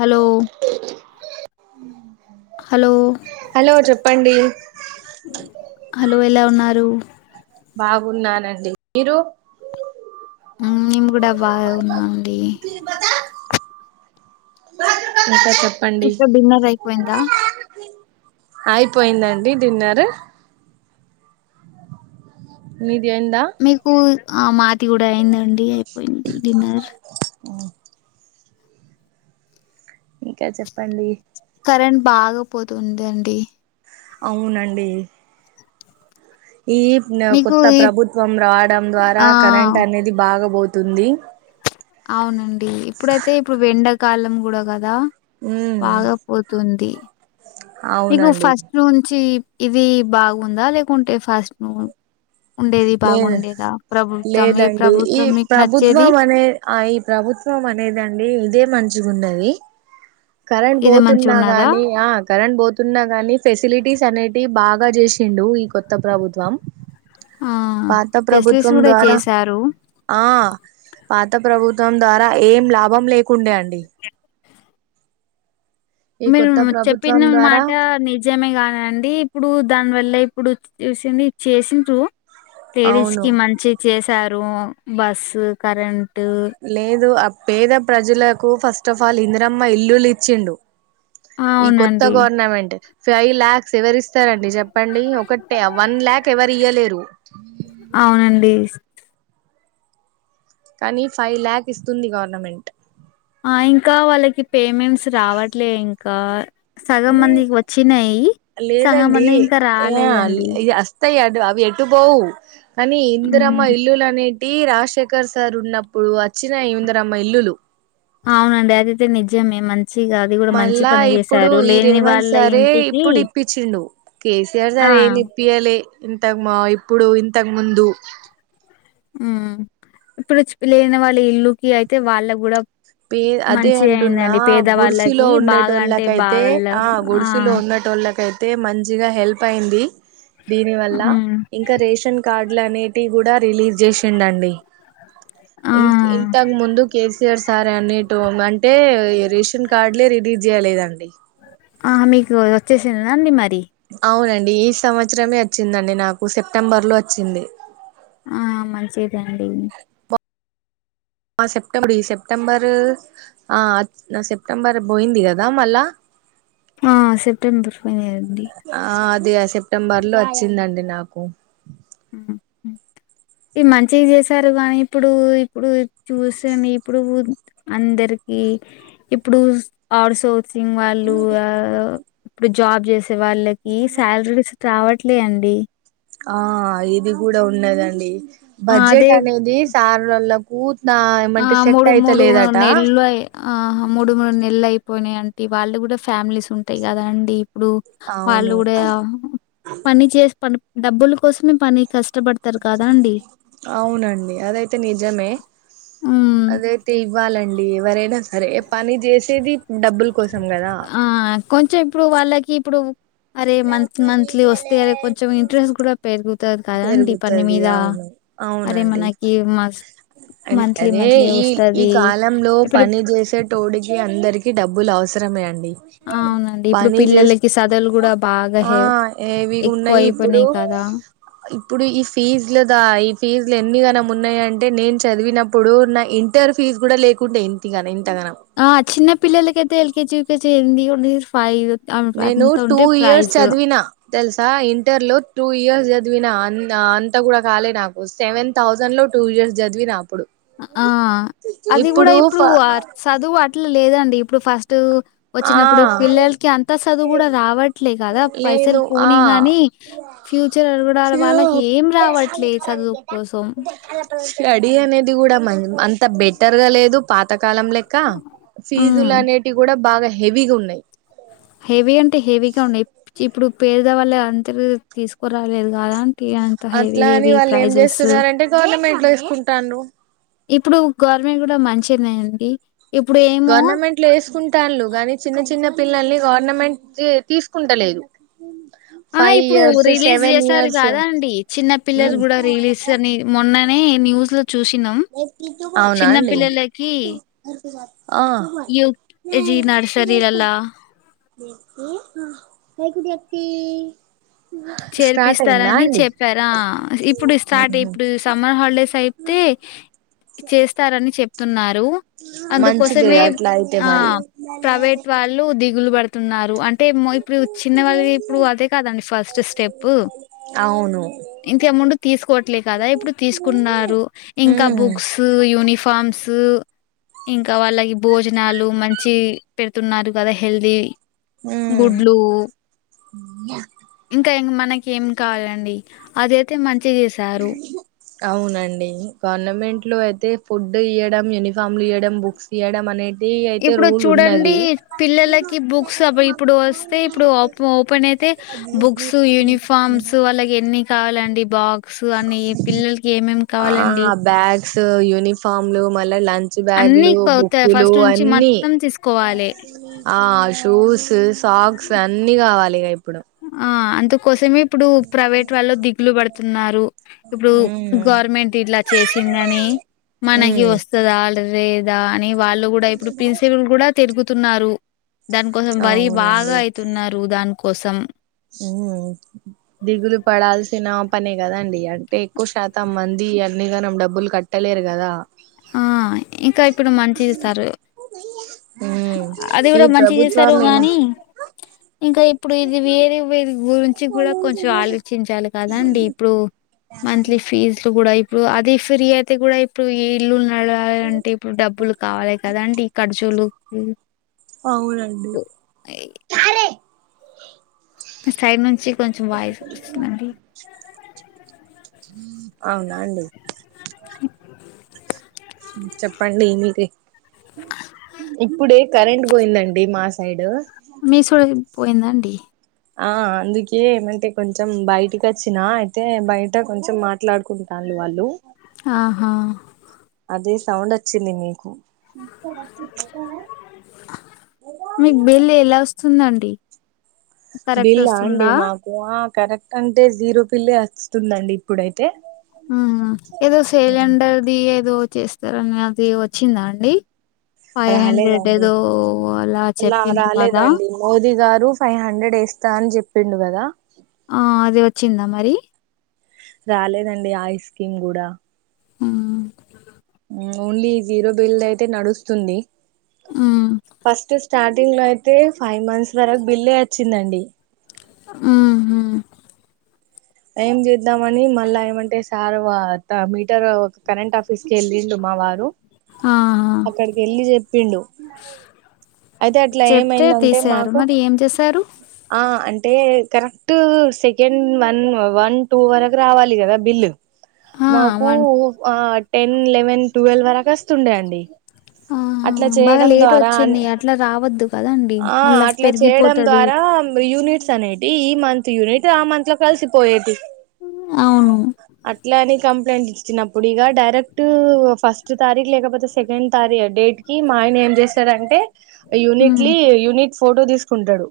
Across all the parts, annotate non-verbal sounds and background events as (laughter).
Hello hello hello చెప్పండి hello ఎలా ఉన్నారు బాగున్నానండి మీరు మేమ్ కూడా బాగున్నామండి ఇంకా చెప్ ఇంకా డిన్నర్ అయిపోయిందా అయిపోయిందండి డిన్నర్ మీదయిందా స్కూల్ ఆ మాది కూడా అయిందండి అయిపోయింది డిన్నర్ ఆఓ ఇంకా చెప్పండి కరెంట్ బాగా పోతుందండి అవునండి ఈన మీకు కొత్త ఈ ప్రభుత్వం రావడం ద్వారా ఆ కరెంట్ అనేది బాగబోతుంది అవునండి ఇప్పుడైతే ఇప్పుడు వెండాకాలం గూడ కదా ఉమ్ బాగా పోతుంది నీకు కు అవునండి ఫస్ట్ నుంచి ఇది బాగుందా లేకుంటే ఫస్ట్ ను ఉండేది లేదు బాగుండేదా ప్రభుత్వం ఏ ప్రభుత్వం మీక్ నచ్చేది ఆ ఈ ప్రభుత్వం అనేదండి ఇదే మంచిగున్నది కరెంట్ ఇది మంచి పోతున్నా ఉన్నదా గాని ఆ కరెంట్ పోతున్నా గాని ఫెసిలిటీస్ అనేటి బాగ చేసిండు ఈ కొత్త ప్రభుత్వం ఆ పాత ఫెసిలిటీస్ ప్రభుత్వం కూడా ద్వార చేశారు ఆ పాత ప్రభుత్వం ద్వార ఏం లాభం లేకుండే అండి ఈ మీరు కొత్త ప్రభుత్వం చెప్పిన ద్వారా మాట (unintelligible) విజమే గానండి ఇప్పుడు దాన్వల్ల ఇప్పుడు చూసింది చేసింన్రూ అవును లేడీస్కి మంచి చేసారు బస్సు కరెంటు లేదు ఆ పేద ప్రజలకు ఫస్ట్ ఆఫ్ ఆల్ ఇం (unintelligible) రమ్మ ఇల్లులు ఇచ్చిండు ఈ కొత్త అవునండి గవర్నమెంట్ ఫైవ్ ల్యాక్స్ ఎవరు ఇస్తారండి చెప్పండి ఒకటే వన్ ల్యాక్ ఎవరు ఇయ్యలేరు అవునండి కానీ ఫైవ్ ల్యాక్ ఇస్తుంది గవర్నమెంట్ ఆ ఇంక వాళ్ళకి పేమెంట్స్ రావట్లే ఇంక సగం మందికి వచ్చినాయి సగం మందికి ఇంక రాలేదండి త్తాయి అ అవి ఎటు పోవు కానీ ఇందిరమ్మ ఉమ్ ఇల్లులు అని టి రాజశేఖర్ సార్ ఉన్నప్పుడు వచ్చినాయ్ ఇందరమ్మ ఇల్లులు అవునండి అదైతే నిజమే మంచిగా అది కూడా మంచి మళ్ళా పని ఇప్పుడు చేసారు ఈ లేని రేవంత్ వాళ్ళ సారే ఇంటికి ఇప్పుడు ఇప్పించిండు కేసీఆర్ ఆ సార్ ఏమి ఇప్పయాలే ఇంత మా ఇప్పుడు ఇంతకు ముందు ఉ ఇప్పుడు లేని వాళ్ళ ఇల్లుకి అయితే వాళ్ళ కూడ ప అదే అంటున్న గుడిసులో పేదవాళ్ళకి బాగా అంటే ఉనేటోళ్ళకైతే బాగాళ్ళ ఆ గుడిసులో ఉన్నట్టు ట్టోళ్ళకైతే మంచిగా హెల్ప్ అయింది దీని వల్ల హ్మ్. ఇంక రేషన్ కార్డులు అనేటి కూడ రిలీజ్ చేసిండు అండి ఆ ఇం ఇంతక్ ముందు కేసిఆర్ (unintelligible) అంటే రేషన్ కార్డులే రిలీజ్ చేయలేదండి ఆ మీకు వచ్చేసిందదండి మరి అవునండి ఈ సంవత్సరమే వచ్చిందండి నాకు సెప్టెంబర్ లో వచ్చింది ఆ మంచిదండి ఆ సెప్టెంబ (unintelligible) సెప్టెంబర్ ఆ సెప్టెంబర్ బోయింది కదా మళ్ళ ఆ సెప్టెంబర్ పదిహే (unintelligible) ఆ అది ఆ సెప్టెంబర్ లో వచ్చిందండి నాకు ఈ మంచి చేశారు కానీ ఇప్పుడు ఇప్పుడు చూసేను ఇప్పుడు అందరికి ఇప్పుడు ఆ (unintelligible) (unintelligible) వాళ్ళు ఇప్పుడు జాబ్ చేసే వాళ్ళకి శాలరీ రావట్లే అండి ఆ ఇది కూడ (unintelligible) ఆ! అదే బడ్జెట్ అనేది సార్లలో (unintelligible) ఏమంటే సెట్ అయిత లేదట ఆ మూడు మూడు నెలలు అయిపోయినా (unintelligible) వాళ్ళు కూడా ఫ్యామిలీస్ ఉంటాయి కదా అండి ఇప్పుడు వాళ్ళు అవును కూడ పని చే పని డబ్బుల కోసమే పని కష్టపడు అవునండి అదైతే నిజమే హ్మ్. అదైతే ఇవ్వాలండి ఎవరైనా అరే పని చేసేది డబ్బుల కోసం కదా ఆ కొంచెం ఇప్పుడు వాళ్ళకి ఇప్పుడు అరే మంత్ మంత్లీ వస్తే అరే కొంచెం ఇంట్రెస్ట్ కూడా పెరుగుతది కదండి పని పెరుగుతది మీద అవును అరే అవునండి మనకి మస్ అండ్ మంత్లీ అదే మంత్లీ ఈ వస్తది ఇప్పుడు తోడుకి అందరికి డబ్బులు అవసరమే అండి అవునండి. ఇప్పుడు పని చేస్ పిల్లలకి చదువులు గూడా బాగా ఆ హె ఏవి ఎక్కువ ఉన్నాయి ఇప్పుడు అయిపోయినాయి కదా! ఇప్పుడు ఈ ఫీజులదా ఈ ఫీజులు ఎన్ని గనం ఉన్నాయంటే నేను చదివినప్పుడు నా ఇ ఇంటర్ ఫీజ్ కూడా లేకుంటే ఇంతిగన ఇంతగానం ఆ చిన్న పిల్లలకైతే ఎల్కెజీ యు కేజీ ఏంది ఫై నేను టూ ఇయర్స్ చదివిన తెలుసా ఇంటర్ లో టూ ఇయర్స్ చదివినా అంతా కూడా కాలే నాకు సెవెం థౌజండ్ లో టూ ఇయర్స్ చదివిన అప్పుడు ఆ అది కూడా ఇప్పుడు చదువు అట్లా లేదండి ఇప్పుడు ఫస్ట్ ఆ వచ్చినప్పుడు పిల్లలకి అంతా చదువు కూడా రావట్లేదు కదా పైసలు లేదు ఆ పోనీ గానీ ఫ్యూచర్ అ కూడా వాళ్ళకి ఏం రావట్లే చదువు కోసం స్టడీ అనేది కూడా మ అంత బెటర్గా లేదు పాతకాలం లెక్క ఫీజులు హ్మ్. అనేటివి కూడా బాగా హెవీగా ఉన్నాయి హెవీ అంటే హెవీగా ఉన్నాయి ఇప్పుడు పేద వాళ్ళ అందరు తీసుకురాలేదు కాదా అంటి అ అట్లా అని వాళ్ళు ఏం చేస్తున్నారంటే గవర్నమెంట్ లో వేసుకుంటంర్రు ఇప్పుడు గవర్నమెంట్ కూడా మంచిగనే అండి గవర్నమెం ట్ లేసుకుంటళ్ళు గాని చిన్న చిన్న పిల్లల్ని గవర్నమెంట్ తీసుకుంటలేదు ఆహా ఫైవ్ ఇప్పుడు ఇయర్స్ రిలీజ్ సెవెన్ చేసారు ఇయర్స్ కదా అండి చిన్న పిల్లలు కూడా రిలీజ్ అని మొన్ననే న్యూస్ లో చూసినాం అవునా చిన్న అండి పిల్లలకి ఆ యు ఎ జి నర్సరీలళ్ళ న కాయ కుది అక్తే చేర్పిస్తారని చెప్పారా ఆ ఇప్పుడు స్టార్ట్ ఇప్పుడు సమ్మర్ హాలిడేస్ అయితే చేస్తారని చెప్తున్నారు మంచిది అందుకొసమే అట్లా అయితే ఆ మరి ప్రైవేట్ వాళ్ళు దిగులు బడ్ తున్నారు అంటే మే ఇప్పుడు చిన్న వాళ్ళది ఇప్పుడు అదే కాదండి ఫస్ట్ స్టెప్ అవును ఇంతముందు తీసుకోవట్లే కదా ఇప్పుడు తీసుకున్నారు ఇంకా ఉమ్ బుక్స్ యూనిఫార్మ్స్ ఇంకా వాళ్ళకి భోజనాలు మంచి పెడుతున్నారు కదా హెల్దీ గుడ్లు అ ఇంకా మనకి ఏం కావాలండి అదయితే మంచిగా చేస్ అవునండి గవర్నమెంట్ లో అయితే ఫుడ్ ఇయ్యడం యూనిఫామ్లు ఇయ్యడం బుక్స్ ఇయ్వడం అనే ఇప్పుడు చూడండి పిల్లలకి బుక్స్ ఇప్పుడు వస్తే ఇప్పుడు ఓపెన్ అయితే బుక్స్ యూనిఫార్మ్స్ అలగేన్ని కావాలండి బాక్స్ అన్ని పిల్లలకి ఏమేమి కావాలండి సు యూనిఫామ్లు మళ్ళీ లంచ్ అన్ని బ్యాగులు కొత్త బుక్కులు ఫస్ట్ నుంచి అన్ని మొత్తం తీసుకోవాలి ఆ షూస్ సాక్స్ అన్ని కావాలిక ఇప్పుడు ఆ అందుకోసమే ఇప్పుడు ప్రైవేట్ వాళ్ళు దిగులు పడుతున్నారు ఇప్పుడు ఉ గవర్నమెంట్ ఇట్లా చేసిందని మనకి ఉమ్ వస్తు దా లేదా అని వాళ్ళు కూడా ఇప్పుడు ప్రిన్సిపుల్ కూడా తిరుగుతున్నారు దానికోసం వర్రీ బాగా అవునండి అయితున్నారు దానికోసం ఉమ్మ్ దిగులు పడాల్సిన పనే కదండి అంటే ఎక్కువ శాతం మంది అన్నికనం డబ్బులు కట్టలేరు కదా ఆ ఇంకా ఇప్పుడు మంచి ఇస్తారు వయి అది కూడా మంచిగా చేశారు ఇలా గానీ ఇంకా ఇప్పుడు ఇది వేరు వేరి గురించి కూడా కొంచెం ఆలోచించాలి కదా అండి ఇప్పుడు మంత్లీ ఫీజలు కూడా ఇప్పుడు అది ఫ్రీ అయితే కూడా ఇప్పుడు ఈ ఇల్లులు నడవాలి అంటే ఇప్పుడు డబ్బులు కావాలి కదా అండి ఈ ఖర్చులు అవునండి మీ సైడ్ నుంచి కొంచెం వాయిస్ వస్తుందండి అవునా అండి చెప్పండి ఏమిటి ఇప్పుడే కరెంట్ పోయిందండి మా సైడ్ మీ సైడ్ పోయింద అండి ఆ అందుకే ఏమంటే కొంచెం బయటకి వచ్చినా అయితే బయట కొంచెం మాట్లాడుకుంట తలు వాళ్ళు ఆహా అదే సౌండ్ వచ్చింది మీకు మీకు బిల్లు ఎలా వస్తుందండి కరెక్ట్ బిల్లా ఆ అండి వస్తుందా మాకు కరెక్ట్ అంటే జీరో బిల్లు వస్తుందండి ఇప్పుడైతే మ్మ్ ఏదో సిలిండర్ది ఏదో చేస్తారనే అది వచ్చిందా అండి ఫైవ్ హండ్రెడ్ రాలేదండి ఏదో అలా లా చెప్పిండ్రు కదా రాలేదండి మోదీ గారు ఫైవ్ హండ్రెడ్ వేస్తా అని చెప్పిండు కదా ఆ అది వచ్చిందా మరి రాలేదండి ఆ స్కీమ్ కూడా ఉమ్మ్ ఓన్లీ జీరో బిల్ అయితే నడుస్తుంది ఉమ్, ఫస్ట్ స్టార్టింగ్ లో అయితే ఫైవ్ మంత్స్ వరకు బిల్లే వచ్చిందండి ఆ ఏం చేద్దాము అని మళ్ళా ఏమంటే సార్ మీటర్ ఒక కరెంట్ ఆఫ ఆఫీసు కి వెళ్ళిండు మా వారు ఆహా. అక్కడికి వెళ్ళి చెప్పిండు అయితే అట్లా చెప్తే ఏమైందంటే తీసారు మాకు మరి ఏం చేసారు ఆ అంటే correct second one one two వరకు రావాలి కదా బిల్ ఆ మాకు వన్ ఆ టెన్ లెవెన్ టువాల్ వరకు వస్ వస్తుండే అండి అట్లా చేయడం ద్వారా అని అట్ల రావద్దు కదా అండి ఆ అట్లా చేయడం ద్వారా యూనిట్స్ అనేవి ది ఈ మంత్ యూనిట్ ఆ మంత్ లో కలిసిపోయేది. అవును అట్లని కంప్లైంట్ ఇచ్చిన ఇప్పుడు ఇక డైరెక్ట్ ఫస్ట్ తారీఖ, లేకపోతే సెకండ్ తారీ డేట్ కి మా ఆయన ఏం చేస్తాడంటే హ్మ్ యూనిట్లీ యూనిట్ ఫోటో తీసుకుంటాడు.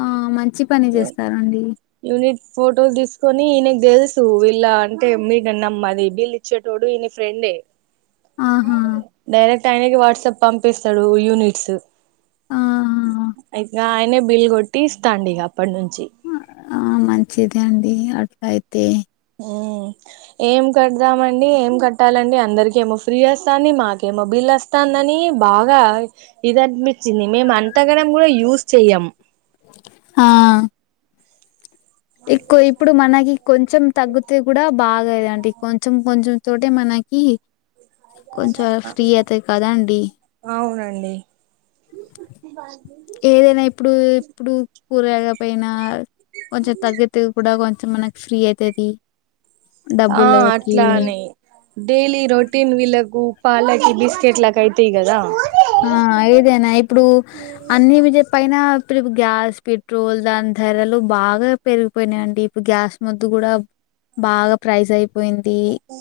ఆ మంచి పని చేస్తారండి. యూనిట్ ఫొటోలు తీసుకొని నకు తెలుసు వీళ్ళ అంటే మీటన్నమ్మాది బిల్ ఇచ్చేటోడు ఈన ఫ్రెండే. ఆహా డైరెక్ట్ ఆయనకి వాట్సాప్ పంపిస్తాడు యూనిట్స్. ఆహా ఇక ఆయనే బిల్ కొట్టి ఇస్తాండు ఇక అప్పటి నుంచి. ఆ మంచిదే అండి అట్ల అయితే. ఊ ఏం కడదామండి ఏం కట్టాలండి అందరికి ఏమో ఫ్రీ వస్తంది మాకేమో బిల్ వస్ తాందని బాగా ఇది అనిపిచ్చింది మేము అంతగరం కూడా యూస్ చెయ్యం. ఆ ఎక్కు ఇప్పుడు మనకి కొంచెం తగ్గుతే కూడ బాగ ఇదంటే కొంచం కొంచెం తోటే మనకి కొంచెం ఫ్రీ అవుతాయి కదండి అవునండి. ఏదైనా ఇప్పుడు ఇప్పుడు కూరగాయలకి పోయినా కొంచెం తగ్గితే కూడా కొంచెం మనకి ఫ్రీ అయితది. ఆ డబ్బులకి అట్లానే డైలీ రోటీన్ వీళ్లకు పాలకి, బిస్కెట్లకి అయితయి కదా! ఆ ఏదైనా ఇప్పుడు అన్ని విజయ పైన ఇప్పుడు గ్యాస్, పెట్రోల్ దాని ధరలు బాగా పెరిగిపోయినాయి అండి ఇప్పుడు గ్యాస్ మొద్దు కూడ బాగా ప్రైజ్ అయి పోయింది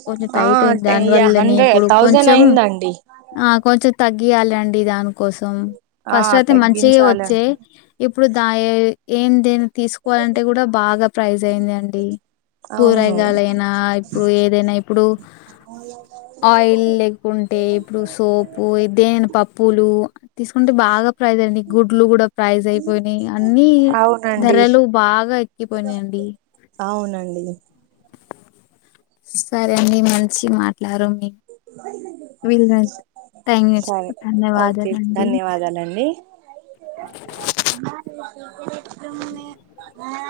కొంచెం ఆ టైట్ అయింది. యా దానివల్లనే హండ్రెడ్ ఇప్పుడు థౌజండ్ కొంచెం అయిందండి ఆ కొంచెం తగ్గియాలి అండి దానికోసం ఆ ఫస్ట్ అయితే మంచిగ వచ్చే తగ్గించాలండి ఇప్పుడు దా ఏం దేని తీసుకోవాలంటే కూడ బాగా ప్రైజ్ అయింది అండి. అవును కూరయగాయలయినా, ఇప్పుడు ఏదైనా ఇప్పుడు అ కుంటే ఇప్పుడు సోపు ఎదేనా పప్పులు తీసుకుంటే బాగ ప్రైజ్ అండి గుడ్లు కూడా ప్రైజ్ అయిపోయినాయి. అన్ని అవునండి ధరలు బాగా ఎక్కిపోయినాయండి అవునండి. సరే అండి మంచిగ మాట్లారు మీ వీళ్ళ టైం సరే ఇచ్చినందుకు ఓకే ధన్యవాదాలండి ధన్యవాదాలండి. మ